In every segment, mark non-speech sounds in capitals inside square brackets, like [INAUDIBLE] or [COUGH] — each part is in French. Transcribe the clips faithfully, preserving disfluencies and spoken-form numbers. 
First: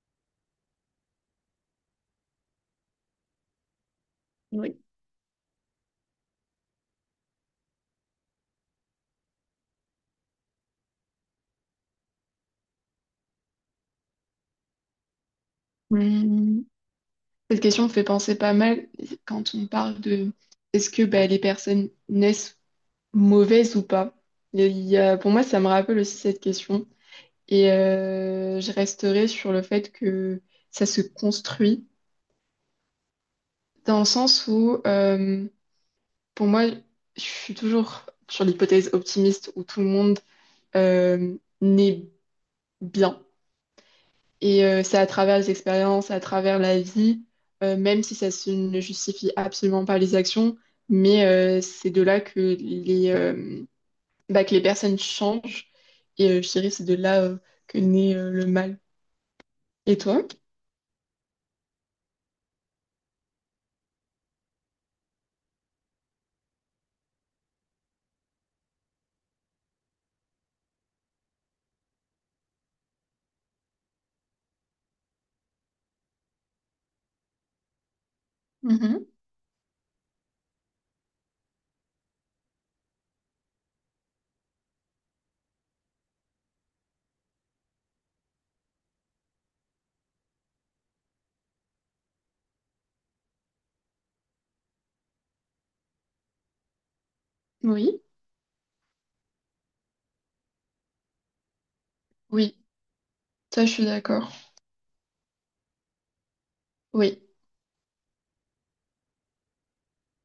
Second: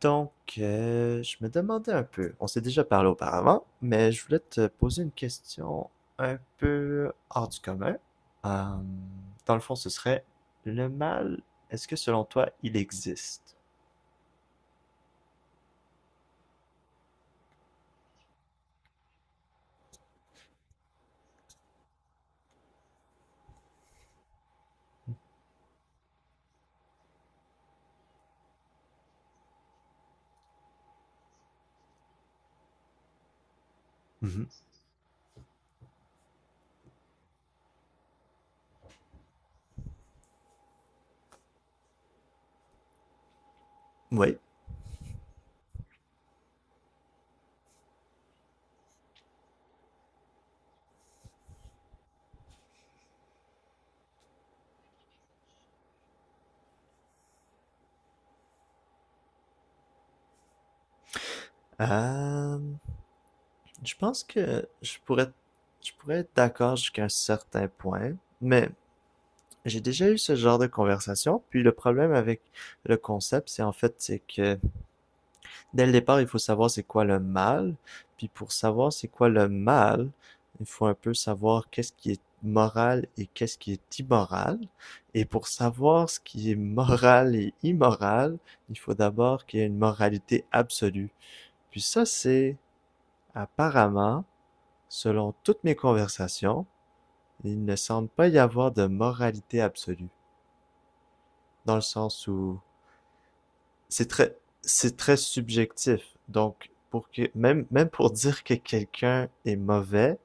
Donc, euh, je me demandais un peu, on s'est déjà parlé auparavant, mais je voulais te Oui. poser une question un peu hors du commun. Euh, Dans le fond, ce serait, le mal, est-ce que selon toi, il existe? Hmm. Cette question me fait penser pas mal quand on parle de est-ce que bah, les personnes naissent mauvaises ou pas? Il y a- pour moi, ça me rappelle aussi cette question. Et euh, je resterai sur le fait que ça se construit dans le Mhm. sens où euh, pour moi, je suis toujours sur l'hypothèse optimiste où tout le monde euh, naît bien. Oui. Et euh, c'est à travers les expériences, à travers la vie, euh, même si ça se- ne justifie absolument pas les actions, mais euh, c'est de là que les, euh, bah, que les personnes changent. Et euh, je dirais c'est de là euh, que naît euh, le mal. Et toi? Euh, je pense que je pourrais, je pourrais être d'accord jusqu'à un certain point, mais j'ai déjà eu ce genre de conversation, puis le problème avec le concept, c'est en fait, c'est que dès le départ, il faut savoir c'est quoi le mal. Puis pour savoir Mhm. c'est quoi le mal, il faut un peu savoir qu'est-ce qui est moral et qu'est-ce qui est immoral. Et pour savoir ce qui est moral et immoral, il faut d'abord qu'il y ait une moralité absolue. Puis ça, c'est apparemment, selon toutes mes conversations, il ne Oui. semble pas y avoir de moralité absolue. Dans le sens Oui, où ça je suis c'est d'accord. très, c'est très subjectif. Donc, pour Oui. que, même, même pour [LAUGHS] dire que quelqu'un est mauvais,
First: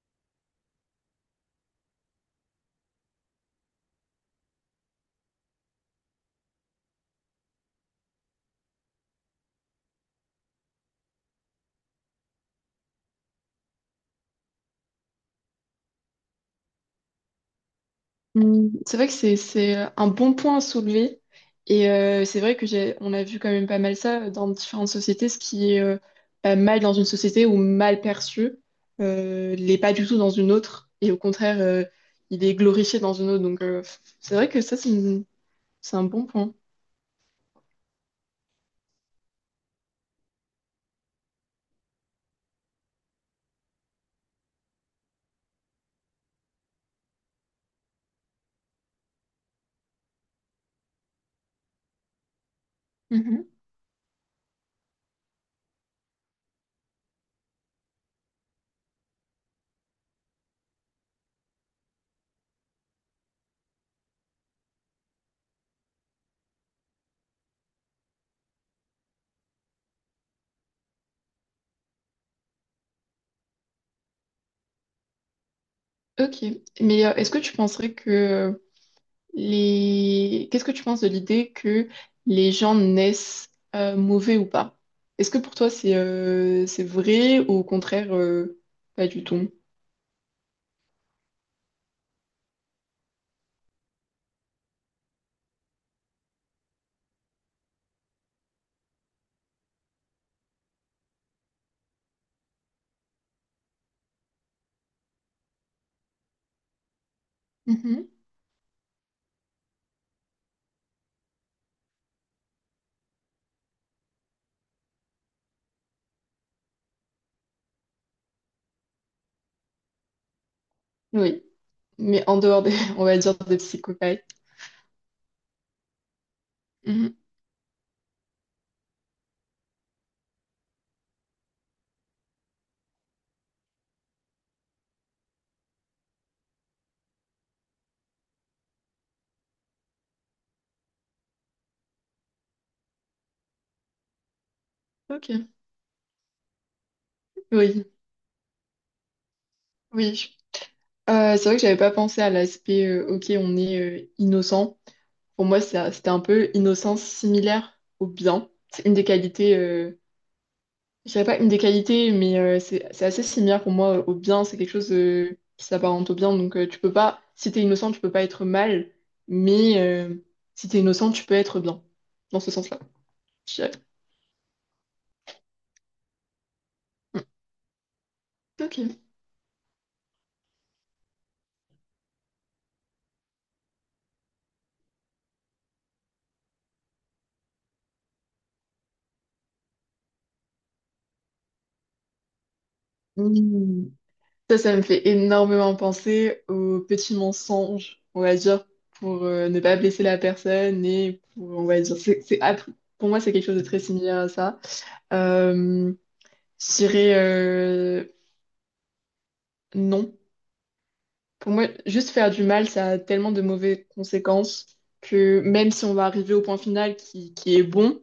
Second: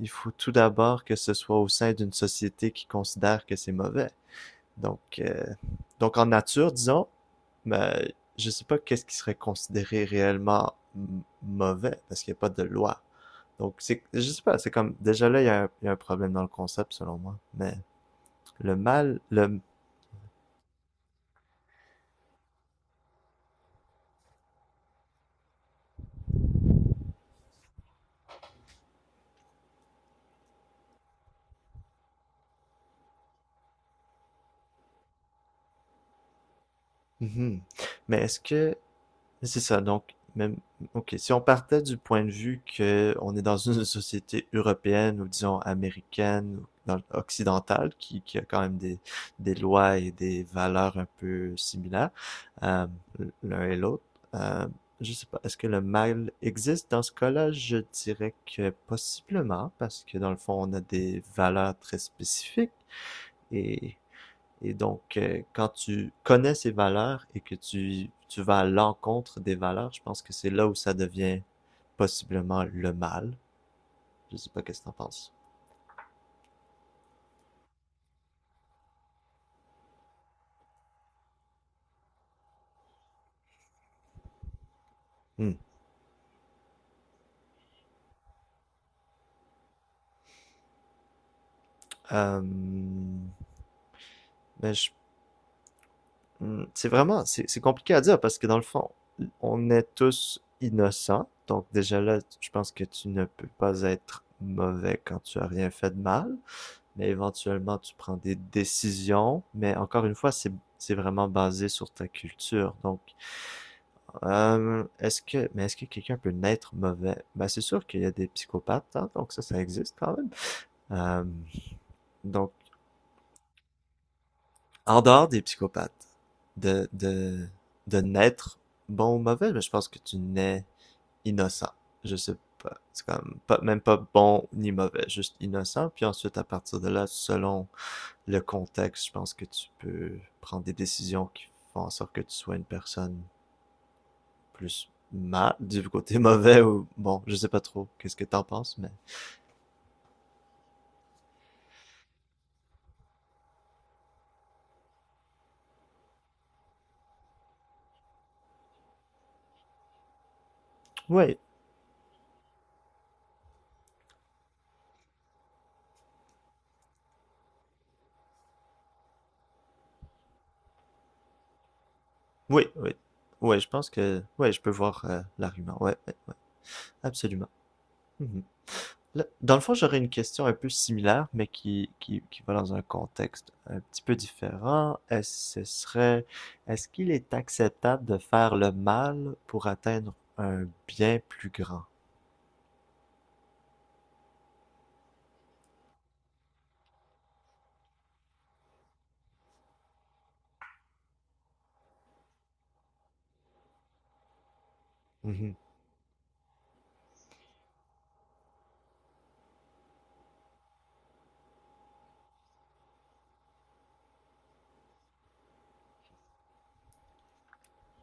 il faut tout d'abord que ce soit au sein d'une société qui considère que c'est mauvais. Donc, euh, donc en nature, disons, mais je sais pas qu'est-ce qui serait considéré réellement m- mauvais parce qu'il n'y a pas de loi. Donc, c'est, je sais pas, c'est comme, déjà là, il y, a un- il y a un problème dans le concept, selon moi. Mais Mm, le c'est vrai que mal, c'est le, c'est euh, un bon point à soulever et euh, c'est vrai que j'ai on a vu quand même pas mal ça dans différentes sociétés ce qui est euh, euh, mal dans une société ou mal perçu euh, l'est pas du tout dans une autre et au contraire euh, il est glorifié dans une autre donc euh, c'est vrai que ça c'est une- c'est un bon point. mhm. Mais est-ce que c'est ça, donc même OK, si on partait du point de vue que on est dans une [LAUGHS] société européenne ou disons américaine ou dans- occidentale qui, qui a quand même des, des lois et des valeurs un peu similaires, euh, Mhm. l'un et l'autre, euh, je sais pas, est-ce que le mal existe dans ce cas-là? Je dirais que possiblement, parce que dans le fond, on a des valeurs très spécifiques et et donc, euh, quand tu connais ces valeurs et que tu, tu vas à l'encontre des valeurs, je pense que c'est là où ça devient possiblement le mal. Je sais pas qu'est-ce que t'en penses. Ok, mais euh, est-ce que tu penserais que euh, les... qu'est-ce que tu penses de l'idée que les gens naissent euh, mauvais ou pas? Est-ce que Hmm. pour toi c'est euh, c'est vrai ou au contraire euh, pas du tout? Euh, mais je- hmm, c'est vraiment, c'est c'est compliqué à dire parce que dans le fond, on est tous innocents. Donc déjà là, je pense que tu ne peux pas être mauvais quand tu as rien fait de mal, mais éventuellement tu Mhm. prends des décisions. Mais encore une fois, c'est c'est vraiment basé sur ta culture. Donc Euh, est-ce que, mais est-ce que quelqu'un peut naître mauvais? Ben, c'est sûr qu'il y a des psychopathes, hein, donc ça, ça existe quand même. Euh, Oui, mais en donc, dehors des, [LAUGHS] on va dire des psychopathes. en dehors des psychopathes, de, Mhm. de, de naître bon ou mauvais, mais je pense que tu nais innocent. Je sais pas. C'est comme pas, même pas bon ni mauvais, juste innocent. Puis ensuite, à partir de là, selon le contexte, je pense que tu peux prendre des décisions qui font en sorte que tu sois une personne plus Ok, mal, du côté [LAUGHS] mauvais ou bon, je sais pas oui, trop qu'est-ce que t'en penses, mais oui. Euh, c'est vrai que j'avais pas pensé à l'aspect euh, ok, on est euh, innocent. Pour moi, ça- c'était un peu innocence similaire au bien. C'est une des qualités euh, je dirais oui, pas une des qualités, mais euh, c'est c'est assez similaire pour moi euh, au bien. C'est quelque chose euh, qui s'apparente au bien. Donc, euh, tu peux pas, si t'es innocent, tu peux pas être mal, mais euh, si t'es innocent, tu peux être bien. Dans ce oui, sens-là, oui, je oui je dirais. pense que oui je peux voir euh, l'argument, ouais, ouais, ouais, Mm. absolument. Mhm. Ok. Là, dans le fond, j'aurais une question un peu similaire, mais qui, qui, qui va dans un contexte un petit peu différent. Est-ce, ce serait, est-ce qu'il est acceptable de faire le mal pour atteindre un bien plus grand? Mm. Ça, ça me fait énormément penser aux petits mensonges, on va dire, pour euh, ne pas blesser la personne et pour, on va dire, c'est, c'est, app- pour moi, c'est quelque chose de très similaire à ça. Mhm, Euh, je dirais euh, non. Pour moi, juste faire du mal, ça a tellement de mauvaises conséquences que même si on va arriver au point final qui, qui est bon,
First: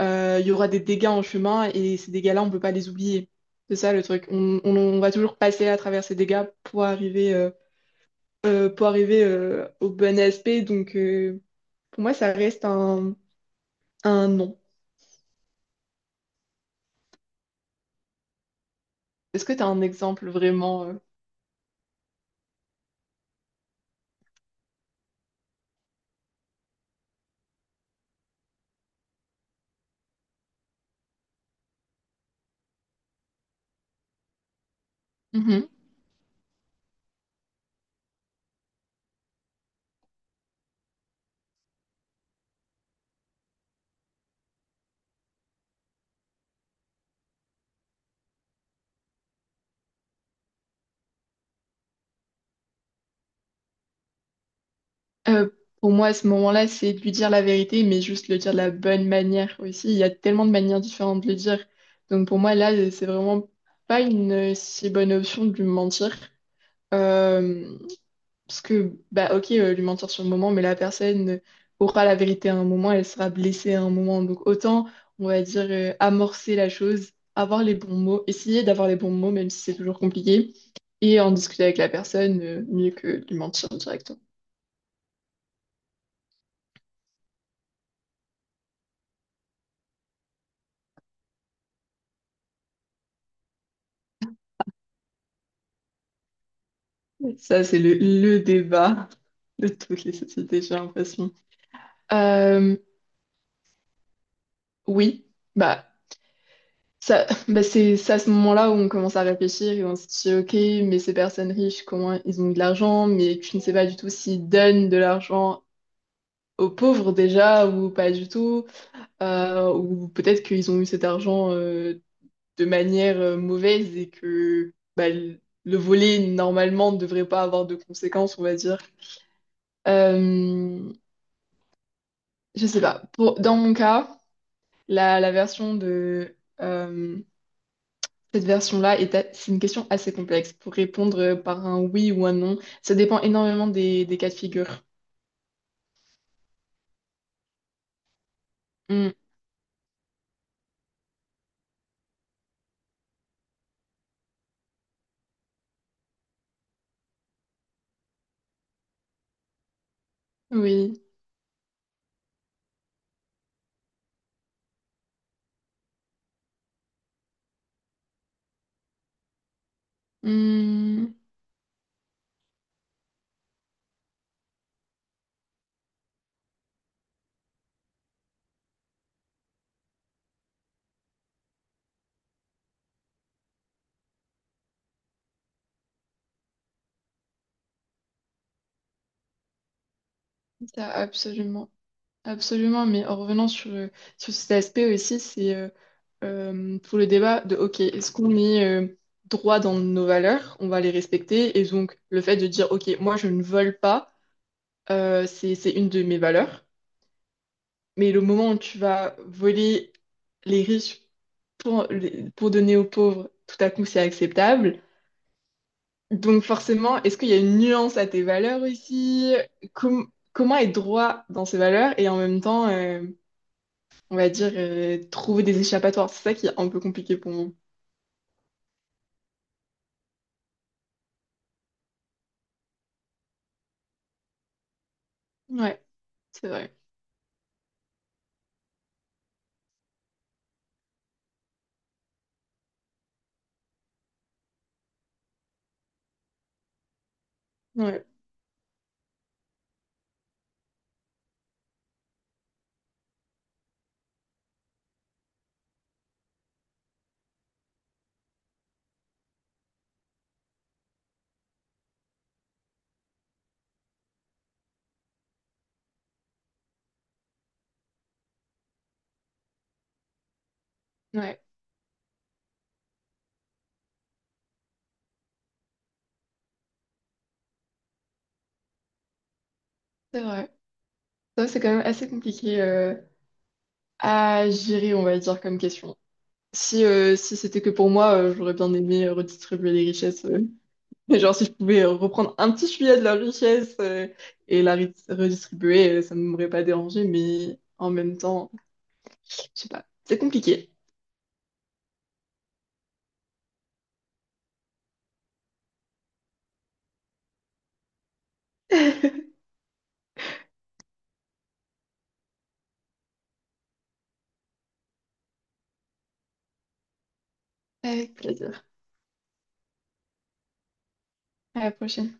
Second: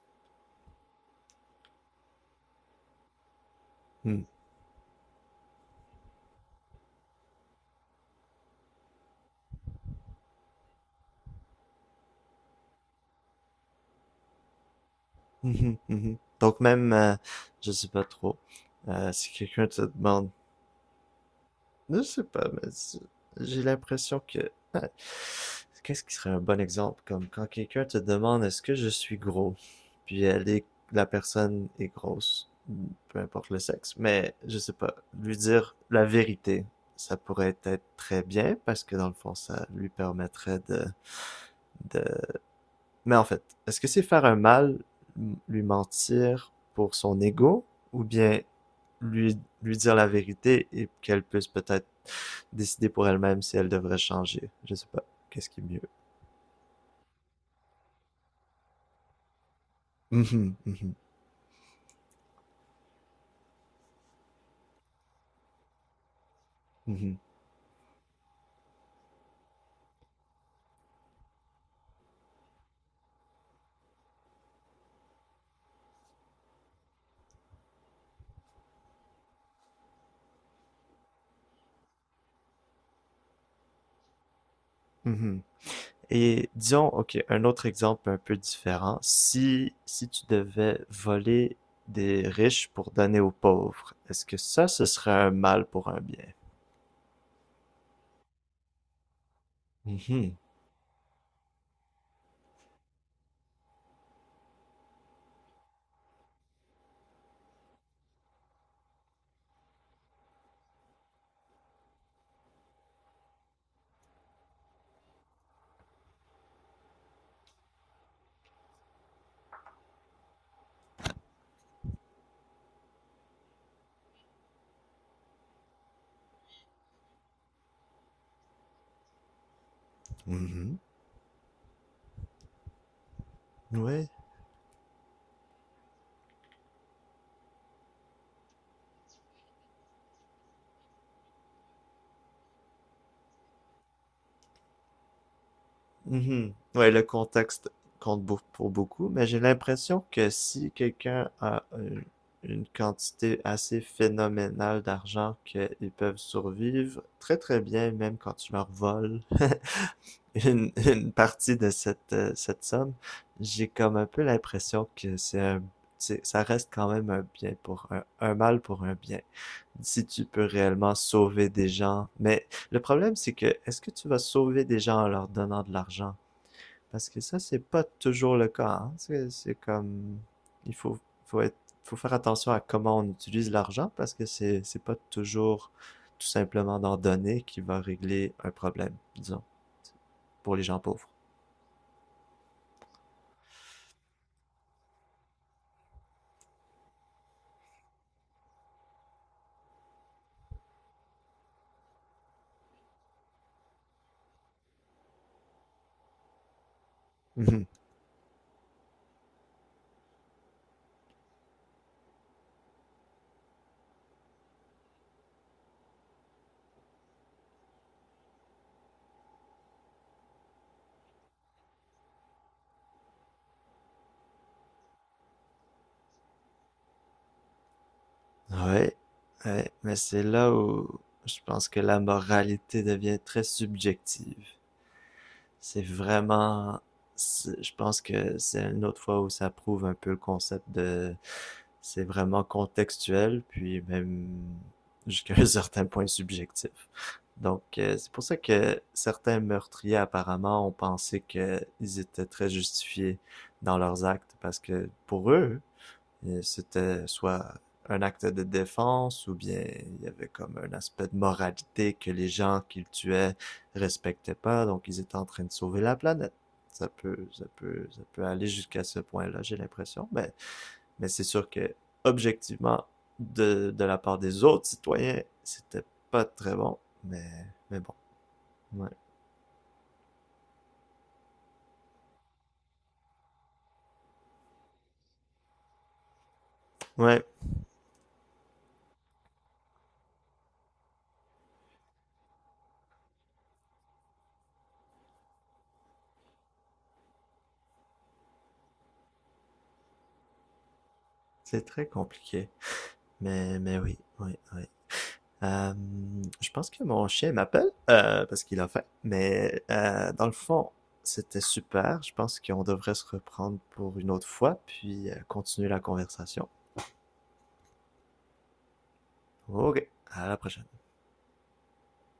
euh, il y aura des dégâts en chemin et ces dégâts-là, on ne peut pas les oublier. C'est ça le mhm, truc. On, on- on va toujours passer à travers ces dégâts pour arriver, euh, euh, pour arriver euh, au bon aspect. Donc, euh, pour moi, ça reste un, un non. mhm, mhm. Donc même, euh, je sais pas trop, euh, si Est-ce que tu quelqu'un as un te demande exemple vraiment je sais pas, mais j'ai l'impression que... Ah. Qu'est-ce qui serait un bon exemple? Comme quand quelqu'un te demande est-ce que je suis gros? Puis elle est... la personne est grosse, peu importe le sexe, mais je sais pas, lui euh, dire la vérité, ça pourrait être très bien parce que dans le fond, ça lui permettrait de, de mais en fait, est-ce que c'est faire un mal, lui mentir pour son ego, ou bien lui, lui dire la vérité et qu'elle puisse peut-être décider pour elle-même si elle devrait changer? Je sais pas. Euh, Qu'est-ce qui est mieux? pour moi, à ce moment-là, c'est de lui dire la vérité, mais juste le dire de la bonne manière aussi. Il y a tellement de Mhm, manières mhm, différentes de le dire. Donc pour moi, là, c'est vraiment pas une euh, si bonne option de lui mentir. mhm, Euh, Parce que, bah ok, euh, lui mentir sur le moment, mais la personne aura la vérité à un moment, elle sera blessée à un moment. Donc autant, on va dire, euh, amorcer la chose, avoir les bons mots, essayer d'avoir les bons mots, même si c'est toujours compliqué, et en discuter avec la personne, euh, mieux que de lui mentir directement. mhm. Et disons, ok, un autre exemple un peu différent. Si, si tu devais voler des riches pour donner aux pauvres, est-ce que ça, ce serait un mal pour un bien? Ça, c'est le, le débat de toutes les Mhm, sociétés, j'ai l'impression. Euh, oui, bah, ça, bah c'est c'est à ce moment-là où on commence à réfléchir et on se dit, ok, mais ces personnes riches, comment ils ont de l'argent? Mais tu ne sais pas du tout s'ils donnent de l'argent aux pauvres déjà ou pas du tout. Euh, ou peut-être qu'ils ont eu cet argent euh, de manière euh, mauvaise et que bah, le le voler, normalement, ne devrait pas avoir de conséquences, on va dire. mhm. Euh, Je sais pas. Pour, dans mon Ouais, cas, la, la version de euh, cette version-là est, a- c'est une question assez complexe pour répondre euh, par un oui ou un non. Ça dépend énormément des, des cas de figure. mhm. Ouais, le contexte compte beau- pour beaucoup, Hmm, mais j'ai l'impression que si quelqu'un a une, une quantité assez phénoménale d'argent qu'ils peuvent survivre très très bien, même quand tu leur voles [LAUGHS] une, oui. une partie de cette, euh, cette somme, j'ai comme un peu l'impression que c'est un, c'est- ça reste quand même un bien pour un, un mal pour un bien. Si tu peux réellement Hmm, sauver des gens, mais le problème c'est que est-ce que tu vas sauver des gens en leur donnant de l'argent? Parce que ça, c'est pas toujours le cas, hein. C'est c'est comme, il faut, faut être, faut faire attention à comment on utilise l'argent parce que c'est, c'est pas toujours tout simplement d'en donner qui va régler un problème, disons, pour les gens ça, pauvres. absolument. Absolument. Mais en revenant sur, euh, sur cet aspect aussi, c'est euh, euh, tout le débat de ok, est-ce qu'on est euh, droit dans nos valeurs? On va les respecter. Et donc, le fait de dire ok, moi je ne vole pas, euh, c'est c'est une de mes valeurs. [LAUGHS] Mais le moment où tu vas voler les riches pour, les- pour donner aux pauvres, tout à coup, c'est acceptable. Donc forcément, est-ce qu'il y a une nuance à tes valeurs aussi? Com- comment être droit dans ses valeurs et en même temps, euh, on va dire, euh, trouver des échappatoires? C'est ça qui est un peu compliqué pour moi. Ouais, ouais, mais c'est là où je pense que la moralité devient très subjective. C'est Ouais, c'est vrai. vraiment, c'est, je pense que c'est une autre fois où ça prouve un peu le concept de, c'est vraiment contextuel, puis même jusqu'à un [LAUGHS] certain point subjectif. Donc, euh, Ouais, c'est pour ça que certains meurtriers, apparemment, ont pensé qu'ils étaient très justifiés dans leurs actes, parce que pour eux, euh, c'était soit un acte de défense ou bien il y avait comme un aspect de moralité que les gens qu'ils tuaient respectaient pas, donc ils étaient en train de sauver la planète. Ça peut, ça peut, ça peut aller jusqu'à ce point-là, j'ai l'impression, mais, mais c'est ouais, sûr que objectivement, de, de la part des autres citoyens, c'était pas très bon, mais, mais bon, ouais. c'est vrai. Ça, c'est quand même assez compliqué euh, à gérer, on va dire, comme question. Si, euh, Ouais, si c'était que pour moi, euh, j'aurais bien aimé redistribuer les richesses. Mais genre, si je pouvais euh, reprendre un petit filet de leur richesse euh, et la ri- redistribuer, euh, ça ne m'aurait pas dérangé, mais en même temps, je sais pas, c'est compliqué. c'est très compliqué, mais, mais oui, oui, oui. Euh, je pense que mon chien m'appelle euh, parce qu'il a faim, mais euh, dans le fond, c'était super. Je pense qu'on devrait se reprendre pour une autre fois, puis euh, continuer la conversation. Avec plaisir. Ok, à la prochaine. À la prochaine.